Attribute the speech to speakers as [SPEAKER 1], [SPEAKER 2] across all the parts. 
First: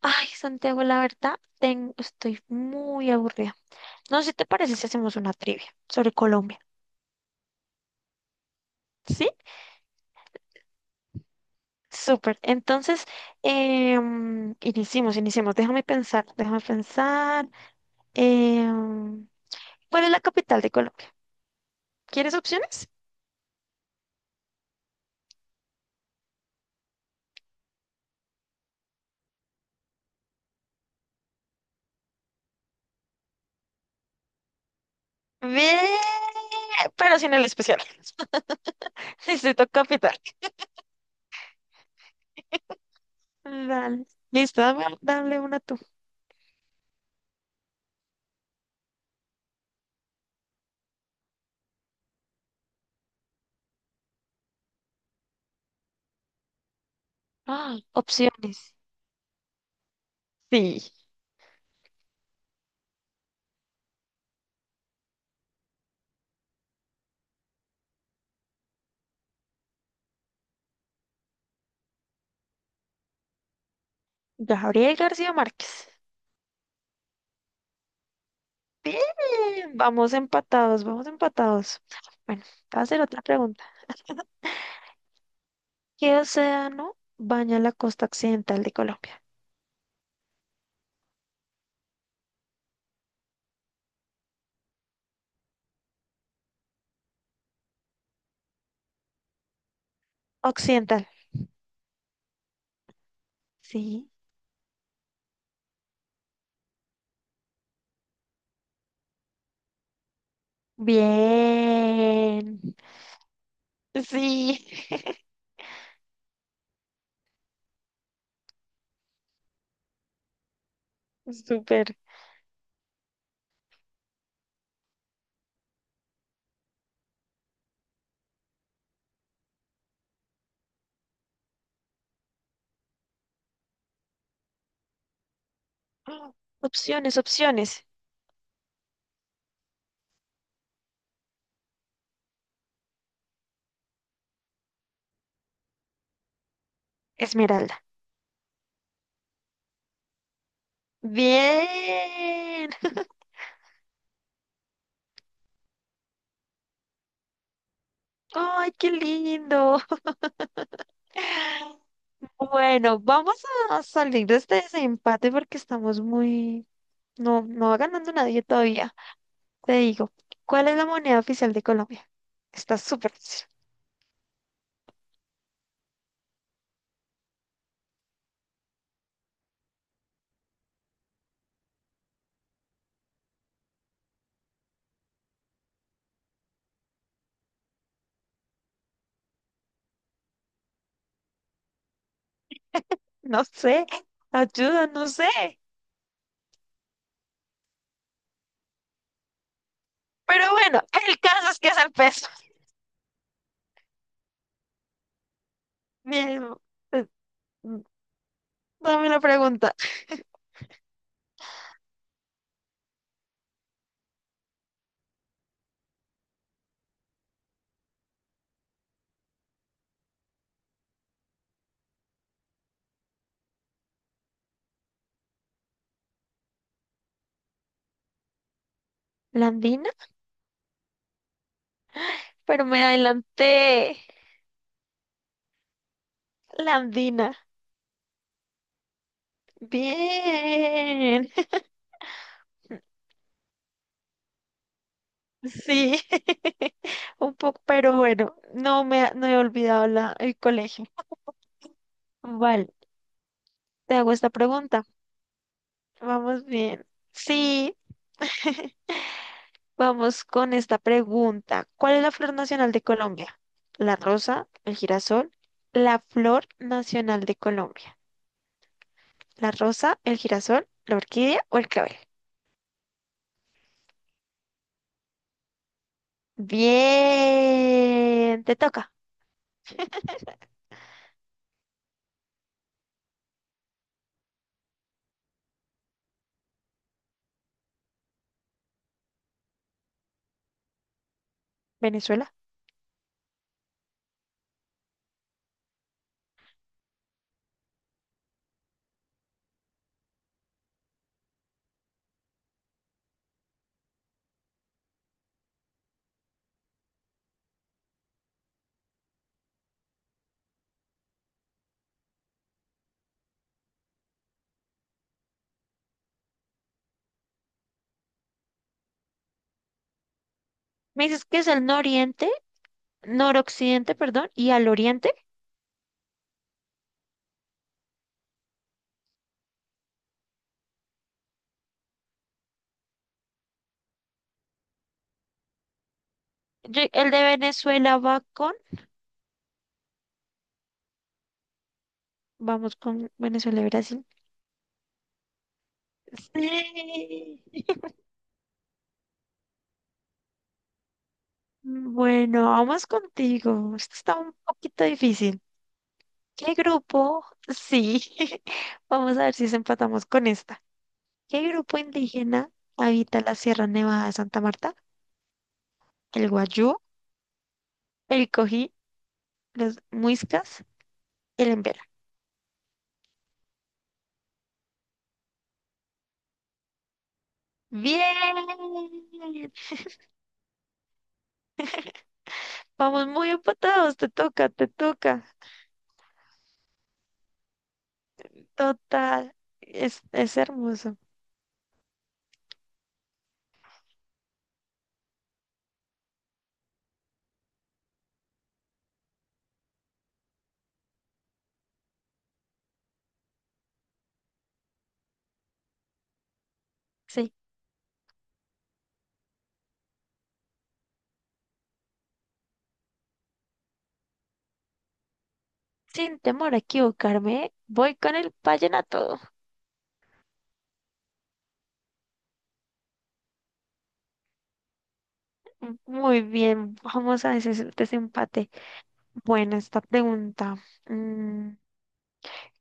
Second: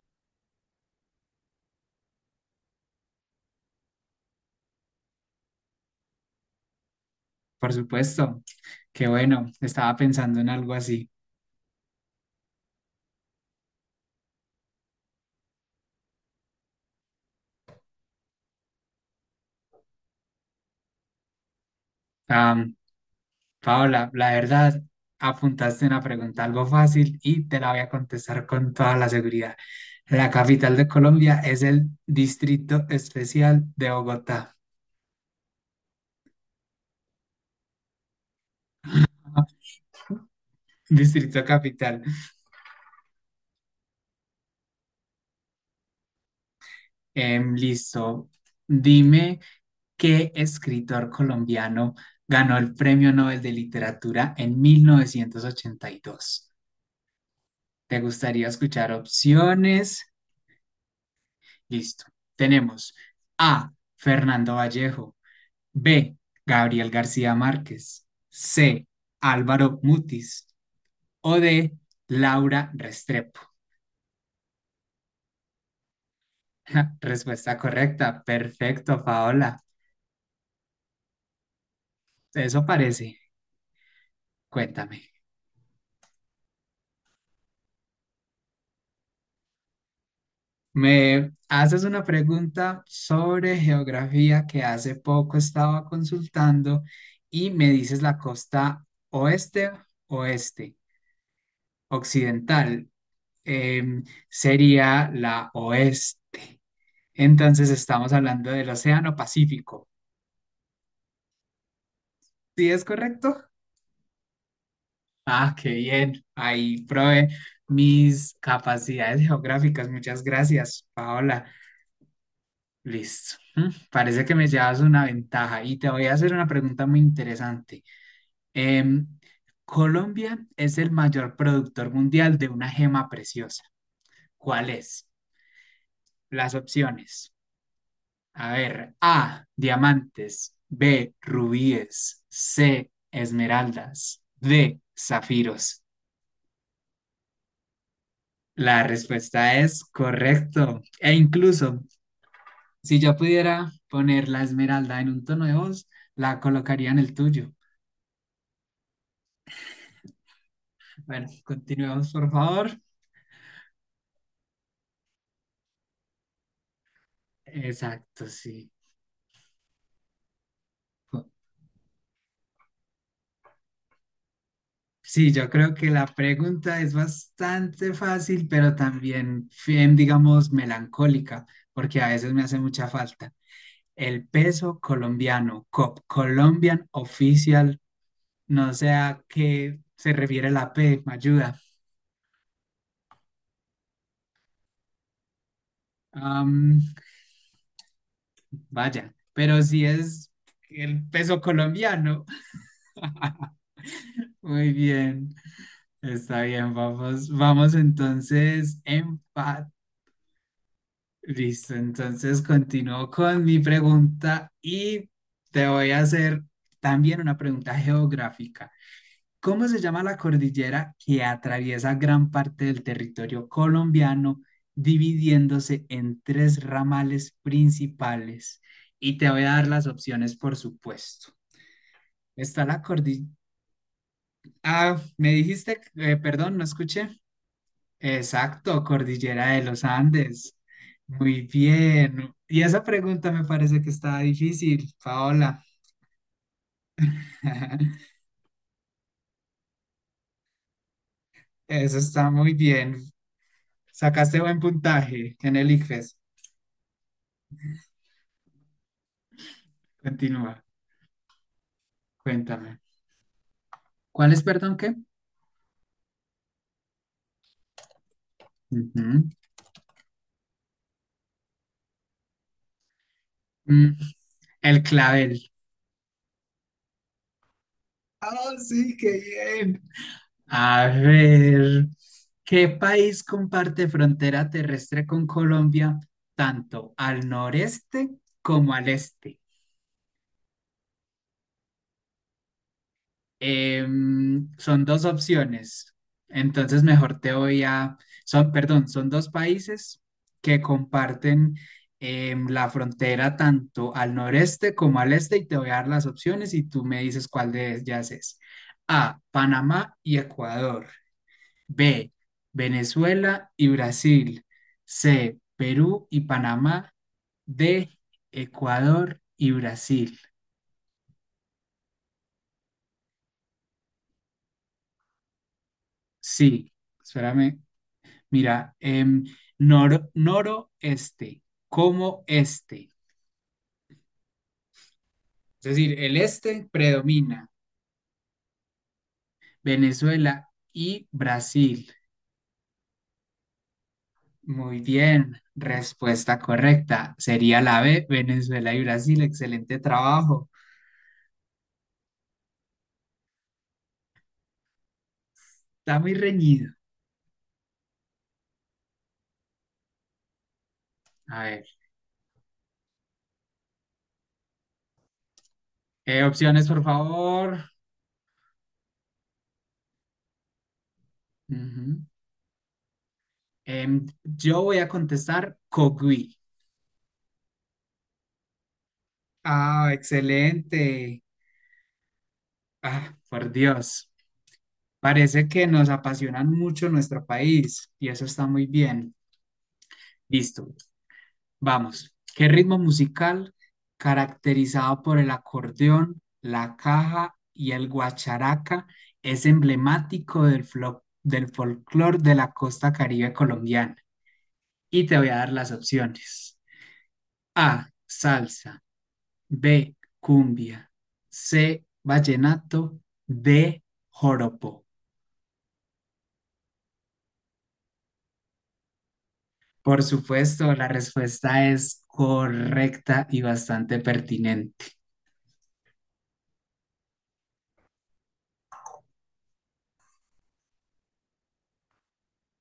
[SPEAKER 1] Ay, Santiago, la verdad, estoy muy aburrida. No sé si te parece si hacemos una trivia sobre Colombia.
[SPEAKER 2] Por supuesto, qué
[SPEAKER 1] ¿Sí?
[SPEAKER 2] bueno, estaba pensando en algo así.
[SPEAKER 1] Súper. Entonces, iniciemos, iniciemos. Déjame pensar, déjame pensar. Em, ¿Cuál es la capital de Colombia? ¿Quieres
[SPEAKER 2] Am,
[SPEAKER 1] opciones?
[SPEAKER 2] Paola, la verdad, apuntaste una pregunta algo fácil y te la voy a contestar con toda la seguridad. La capital de Colombia es el Distrito Especial de Bogotá,
[SPEAKER 1] Ve, pero sin el especial. Necesito capital.
[SPEAKER 2] Distrito Capital.
[SPEAKER 1] Dale. Listo, dame, dale una tú.
[SPEAKER 2] Listo, dime qué escritor colombiano ganó el Premio Nobel de Literatura en 1982.
[SPEAKER 1] Ah,
[SPEAKER 2] ¿Te gustaría
[SPEAKER 1] opciones.
[SPEAKER 2] escuchar opciones?
[SPEAKER 1] Sí.
[SPEAKER 2] Listo. Tenemos A, Fernando Vallejo, B, Gabriel García Márquez, C, Álvaro Mutis o D, Laura Restrepo.
[SPEAKER 1] Gabriel García Márquez.
[SPEAKER 2] Respuesta correcta.
[SPEAKER 1] Bien,
[SPEAKER 2] Perfecto, Paola.
[SPEAKER 1] vamos empatados, vamos empatados. Bueno,
[SPEAKER 2] Eso
[SPEAKER 1] te voy a hacer
[SPEAKER 2] parece.
[SPEAKER 1] otra pregunta.
[SPEAKER 2] Cuéntame.
[SPEAKER 1] ¿Qué océano baña la costa occidental de Colombia?
[SPEAKER 2] Me haces una pregunta sobre geografía que hace poco estaba consultando y me dices la costa oeste, oeste,
[SPEAKER 1] Occidental.
[SPEAKER 2] occidental, em,
[SPEAKER 1] Sí.
[SPEAKER 2] sería la oeste. Entonces estamos hablando del Océano Pacífico.
[SPEAKER 1] Bien.
[SPEAKER 2] ¿Sí es correcto?
[SPEAKER 1] Sí.
[SPEAKER 2] Ah, qué bien. Ahí probé mis capacidades geográficas. Muchas gracias, Paola.
[SPEAKER 1] Súper.
[SPEAKER 2] Listo. Mm, parece que me llevas una ventaja y te voy a hacer una pregunta muy interesante. Em, Colombia es el mayor productor mundial de una gema preciosa. ¿Cuál es? Las
[SPEAKER 1] Opciones,
[SPEAKER 2] opciones.
[SPEAKER 1] opciones.
[SPEAKER 2] A ver, A, diamantes, B, rubíes, C, esmeraldas, D, zafiros.
[SPEAKER 1] Esmeralda.
[SPEAKER 2] La respuesta es correcto. E incluso,
[SPEAKER 1] Bien.
[SPEAKER 2] si yo pudiera poner la esmeralda en un tono de voz, la colocaría en el tuyo.
[SPEAKER 1] Ay, qué lindo.
[SPEAKER 2] Bueno, continuemos, por favor.
[SPEAKER 1] Bueno, vamos a salir de este desempate porque estamos muy. No, no va ganando
[SPEAKER 2] Exacto,
[SPEAKER 1] nadie
[SPEAKER 2] sí.
[SPEAKER 1] todavía. Te digo, ¿cuál es la moneda oficial de Colombia? Está súper fácil.
[SPEAKER 2] Sí, yo creo que la pregunta es bastante fácil, pero también, bien, digamos, melancólica, porque a veces me hace mucha falta. El peso colombiano, COP, Colombian Official, no sé a qué se refiere la P, me ayuda.
[SPEAKER 1] No sé, ayuda, no sé.
[SPEAKER 2] Am, vaya, pero si es
[SPEAKER 1] Pero bueno,
[SPEAKER 2] el
[SPEAKER 1] el
[SPEAKER 2] peso
[SPEAKER 1] caso es que es el
[SPEAKER 2] colombiano.
[SPEAKER 1] peso.
[SPEAKER 2] Muy bien, está
[SPEAKER 1] Bien,
[SPEAKER 2] bien,
[SPEAKER 1] eh,
[SPEAKER 2] vamos, entonces
[SPEAKER 1] dame la
[SPEAKER 2] empate.
[SPEAKER 1] pregunta.
[SPEAKER 2] Listo, entonces continúo con mi pregunta y te voy a hacer también una pregunta geográfica. ¿Cómo se llama la cordillera que atraviesa gran parte del territorio colombiano, dividiéndose en tres ramales principales? Y te voy a
[SPEAKER 1] ¿La
[SPEAKER 2] dar las
[SPEAKER 1] andina?
[SPEAKER 2] opciones, por supuesto.
[SPEAKER 1] Pero
[SPEAKER 2] Está la
[SPEAKER 1] me
[SPEAKER 2] cordillera...
[SPEAKER 1] adelanté.
[SPEAKER 2] Ah, me dijiste, perdón, no
[SPEAKER 1] La
[SPEAKER 2] escuché.
[SPEAKER 1] andina.
[SPEAKER 2] Exacto, cordillera de los Andes.
[SPEAKER 1] Bien.
[SPEAKER 2] Muy bien. Y esa pregunta me parece que está difícil, Paola.
[SPEAKER 1] Sí, un poco, pero bueno, no he olvidado el colegio.
[SPEAKER 2] Eso está muy
[SPEAKER 1] Vale,
[SPEAKER 2] bien.
[SPEAKER 1] te hago esta
[SPEAKER 2] Sacaste buen
[SPEAKER 1] pregunta.
[SPEAKER 2] puntaje en el ICFES.
[SPEAKER 1] Vamos bien. Sí, vamos
[SPEAKER 2] Continúa.
[SPEAKER 1] con esta pregunta. ¿Cuál es la flor nacional
[SPEAKER 2] Cuéntame.
[SPEAKER 1] de Colombia? La
[SPEAKER 2] ¿Cuál es,
[SPEAKER 1] rosa,
[SPEAKER 2] perdón,
[SPEAKER 1] el
[SPEAKER 2] qué?
[SPEAKER 1] girasol, la flor nacional de Colombia.
[SPEAKER 2] Ujú.
[SPEAKER 1] La rosa, el girasol, la orquídea o el clavel.
[SPEAKER 2] Mm, el clavel.
[SPEAKER 1] Bien,
[SPEAKER 2] Ah,
[SPEAKER 1] te toca,
[SPEAKER 2] sí, qué bien. A ver, ¿qué país comparte frontera terrestre con Colombia tanto al noreste como al este?
[SPEAKER 1] Venezuela.
[SPEAKER 2] Son dos opciones. Entonces, mejor te voy a... Son, perdón, son dos países que comparten la frontera tanto al noreste como al este y te voy a dar las opciones y tú me dices cuál de ellas es. A, Panamá y Ecuador. B, Venezuela y Brasil. C, Perú y Panamá. D, Ecuador y Brasil.
[SPEAKER 1] Me dices que es el nororiente, noroccidente, perdón, y al oriente.
[SPEAKER 2] Sí, espérame. Mira, noroeste, como este. Es decir, el este
[SPEAKER 1] El de
[SPEAKER 2] predomina.
[SPEAKER 1] Venezuela
[SPEAKER 2] Venezuela y Brasil.
[SPEAKER 1] vamos con Venezuela y Brasil.
[SPEAKER 2] Muy bien, respuesta correcta. Sería
[SPEAKER 1] Sí.
[SPEAKER 2] la B, Venezuela y Brasil. Excelente trabajo.
[SPEAKER 1] Bueno, vamos contigo. Esto está un poquito difícil.
[SPEAKER 2] Está muy
[SPEAKER 1] ¿Qué
[SPEAKER 2] reñido.
[SPEAKER 1] grupo? Sí, vamos a ver si se empatamos con esta.
[SPEAKER 2] A
[SPEAKER 1] ¿Qué
[SPEAKER 2] ver,
[SPEAKER 1] grupo indígena habita la Sierra Nevada de Santa Marta? ¿El
[SPEAKER 2] opciones,
[SPEAKER 1] Guayú,
[SPEAKER 2] por favor.
[SPEAKER 1] el Cojí, los Muiscas, el Embera?
[SPEAKER 2] Ujú. Yo voy a contestar Cogui.
[SPEAKER 1] ¡Bien!
[SPEAKER 2] Ah, excelente.
[SPEAKER 1] Vamos
[SPEAKER 2] Ah,
[SPEAKER 1] muy
[SPEAKER 2] por
[SPEAKER 1] empatados, te
[SPEAKER 2] Dios.
[SPEAKER 1] toca, te toca.
[SPEAKER 2] Parece que nos apasionan mucho nuestro país y eso está muy bien.
[SPEAKER 1] Total, es
[SPEAKER 2] Listo,
[SPEAKER 1] hermoso.
[SPEAKER 2] vamos. ¿Qué ritmo musical caracterizado por el acordeón, la caja y el guacharaca es emblemático del folclore de la costa caribe colombiana? Y te voy a dar las opciones.
[SPEAKER 1] Sí,
[SPEAKER 2] A, salsa, B, cumbia, C, vallenato, D, joropo.
[SPEAKER 1] sin temor a equivocarme, voy con el vallenato.
[SPEAKER 2] Por supuesto, la respuesta es correcta y bastante pertinente.
[SPEAKER 1] Muy bien, vamos a ese desempate. Bueno, esta pregunta. mm,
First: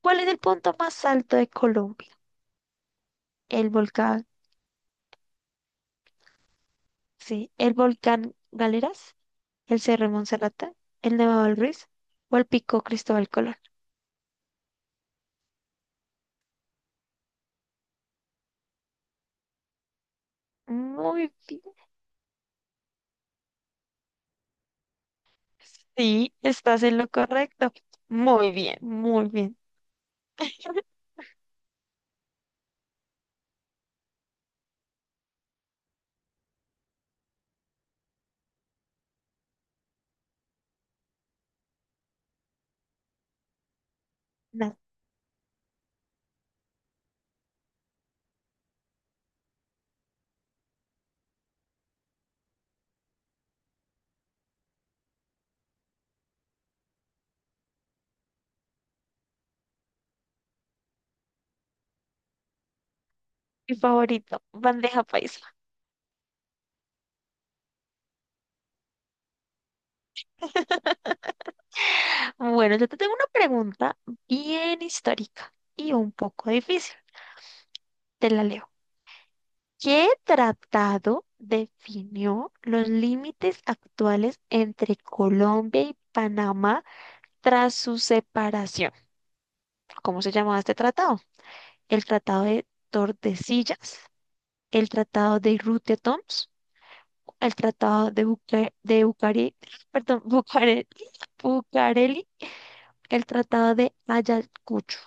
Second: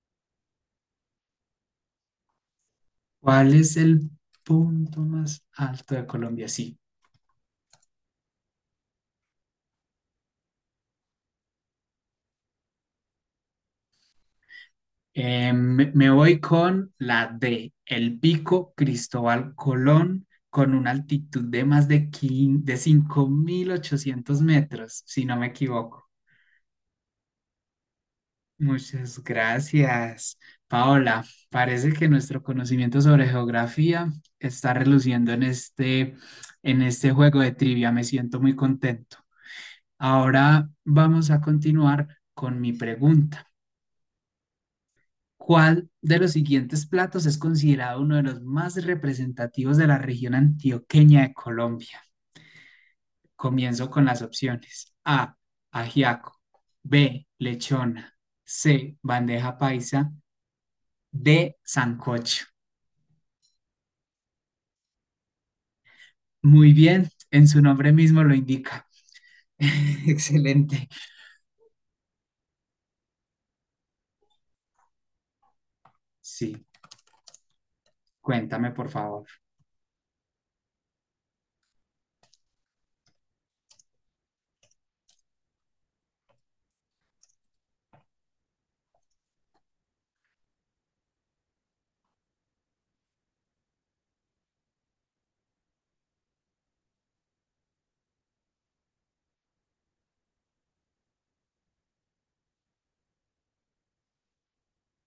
[SPEAKER 1] ¿Cuál es el punto más alto de Colombia?
[SPEAKER 2] ¿Cuál
[SPEAKER 1] El
[SPEAKER 2] es el
[SPEAKER 1] volcán,
[SPEAKER 2] punto más alto de Colombia? Sí.
[SPEAKER 1] sí, el volcán Galeras, el Cerro de Monserrate, el Nevado del Ruiz o el Pico Cristóbal Colón.
[SPEAKER 2] Me voy con la D, el Pico Cristóbal Colón, con una
[SPEAKER 1] Muy
[SPEAKER 2] altitud
[SPEAKER 1] bien.
[SPEAKER 2] de más de, de 5.800 metros, si no me equivoco.
[SPEAKER 1] Sí, estás en lo correcto. Muy bien,
[SPEAKER 2] Muchas
[SPEAKER 1] muy bien.
[SPEAKER 2] gracias, Paola. Parece que nuestro conocimiento sobre geografía está reluciendo en este juego de trivia. Me siento muy contento. Ahora vamos a continuar con mi pregunta.
[SPEAKER 1] Nah,
[SPEAKER 2] ¿Cuál de los siguientes platos es considerado uno de los más representativos de la región antioqueña de Colombia? Comienzo con las opciones. A, ajiaco. B, lechona. C, bandeja paisa. De sancocho.
[SPEAKER 1] mi favorito, bandeja paisa.
[SPEAKER 2] Muy bien, en su nombre mismo lo indica. Excelente.
[SPEAKER 1] Bueno, yo te tengo una pregunta bien histórica y un poco
[SPEAKER 2] Sí,
[SPEAKER 1] difícil. Te la
[SPEAKER 2] cuéntame
[SPEAKER 1] leo.
[SPEAKER 2] por favor.
[SPEAKER 1] ¿Qué tratado definió los límites actuales entre Colombia y Panamá tras su separación? ¿Cómo se llamaba este tratado? ¿El Tratado de Tordesillas? ¿El Tratado de Rutedoms? ¿El Tratado de perdón, Bucareli? ¿El Tratado de Ayacucho?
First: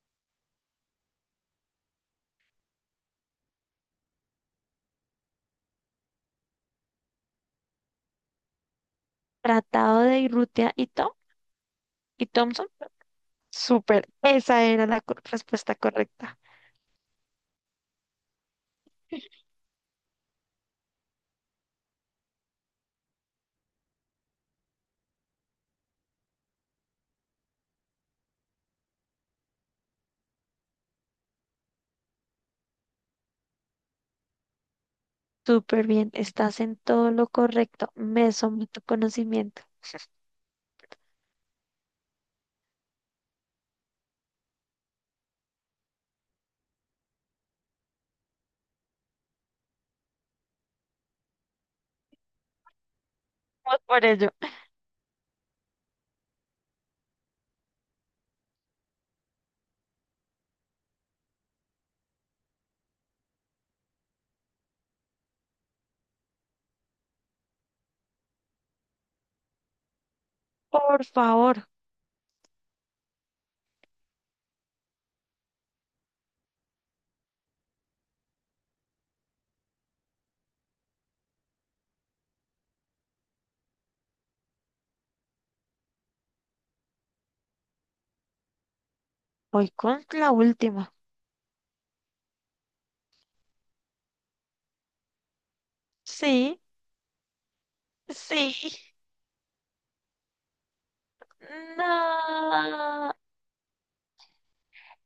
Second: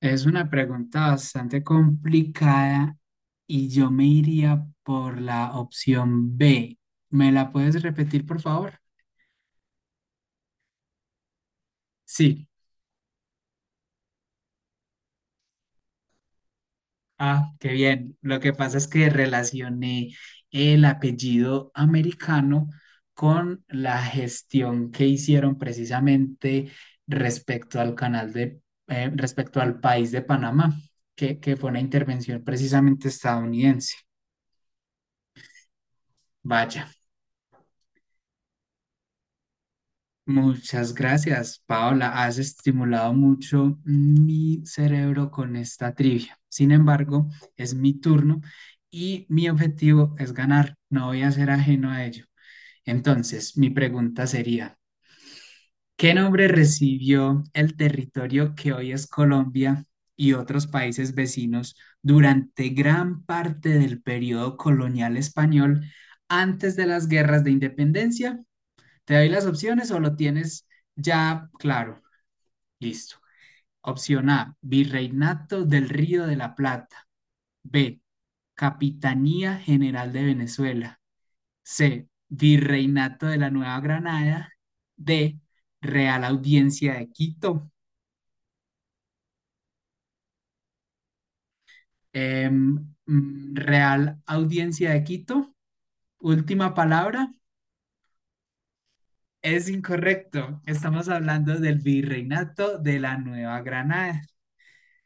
[SPEAKER 2] Es una pregunta bastante complicada y yo me iría por la opción B. ¿Me la puedes repetir por favor?
[SPEAKER 1] ¿Tratado de Irrutia y
[SPEAKER 2] Sí.
[SPEAKER 1] Thompson? Súper, esa era la respuesta correcta.
[SPEAKER 2] Ah, qué bien. Lo que pasa es que relacioné el apellido americano con la gestión que hicieron precisamente respecto al canal de, respecto al país de Panamá, que fue una intervención precisamente estadounidense.
[SPEAKER 1] Súper bien, estás en
[SPEAKER 2] Vaya,
[SPEAKER 1] todo lo correcto. Me someto a conocimiento.
[SPEAKER 2] muchas gracias, Paola. Has estimulado mucho mi cerebro con esta trivia. Sin embargo, es mi turno y mi objetivo es ganar. No voy a ser ajeno a ello. Entonces, mi
[SPEAKER 1] Vamos por
[SPEAKER 2] pregunta
[SPEAKER 1] ello.
[SPEAKER 2] sería, ¿qué nombre recibió el territorio que hoy es Colombia y otros países vecinos durante gran parte del periodo colonial español antes de las guerras de independencia? ¿Te doy las opciones o lo tienes
[SPEAKER 1] Por
[SPEAKER 2] ya
[SPEAKER 1] favor,
[SPEAKER 2] claro? Listo. Opción A, Virreinato del Río de la Plata. B, Capitanía General de Venezuela. C, Virreinato de la Nueva Granada. D, Real Audiencia de Quito.
[SPEAKER 1] voy con la última.
[SPEAKER 2] Em, Real Audiencia de Quito.
[SPEAKER 1] Sí,
[SPEAKER 2] Última palabra.
[SPEAKER 1] sí.
[SPEAKER 2] Es incorrecto. Estamos hablando del Virreinato de
[SPEAKER 1] No,
[SPEAKER 2] la Nueva Granada.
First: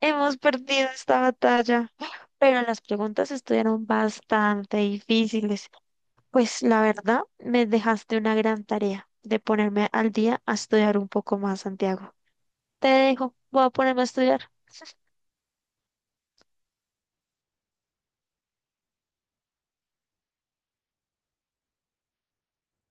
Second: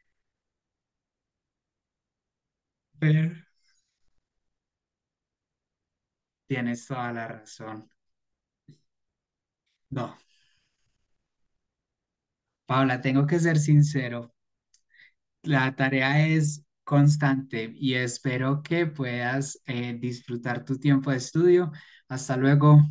[SPEAKER 1] hemos perdido esta batalla. Pero las preguntas
[SPEAKER 2] Pero
[SPEAKER 1] estuvieron bastante difíciles. Pues la
[SPEAKER 2] tienes toda
[SPEAKER 1] verdad,
[SPEAKER 2] la
[SPEAKER 1] me
[SPEAKER 2] razón.
[SPEAKER 1] dejaste una gran tarea de ponerme al
[SPEAKER 2] No,
[SPEAKER 1] día a estudiar un poco más, Santiago. Te
[SPEAKER 2] Paula, tengo
[SPEAKER 1] dejo,
[SPEAKER 2] que ser
[SPEAKER 1] voy a ponerme a
[SPEAKER 2] sincero.
[SPEAKER 1] estudiar.
[SPEAKER 2] La tarea es constante y espero que puedas disfrutar tu tiempo de estudio. Hasta luego.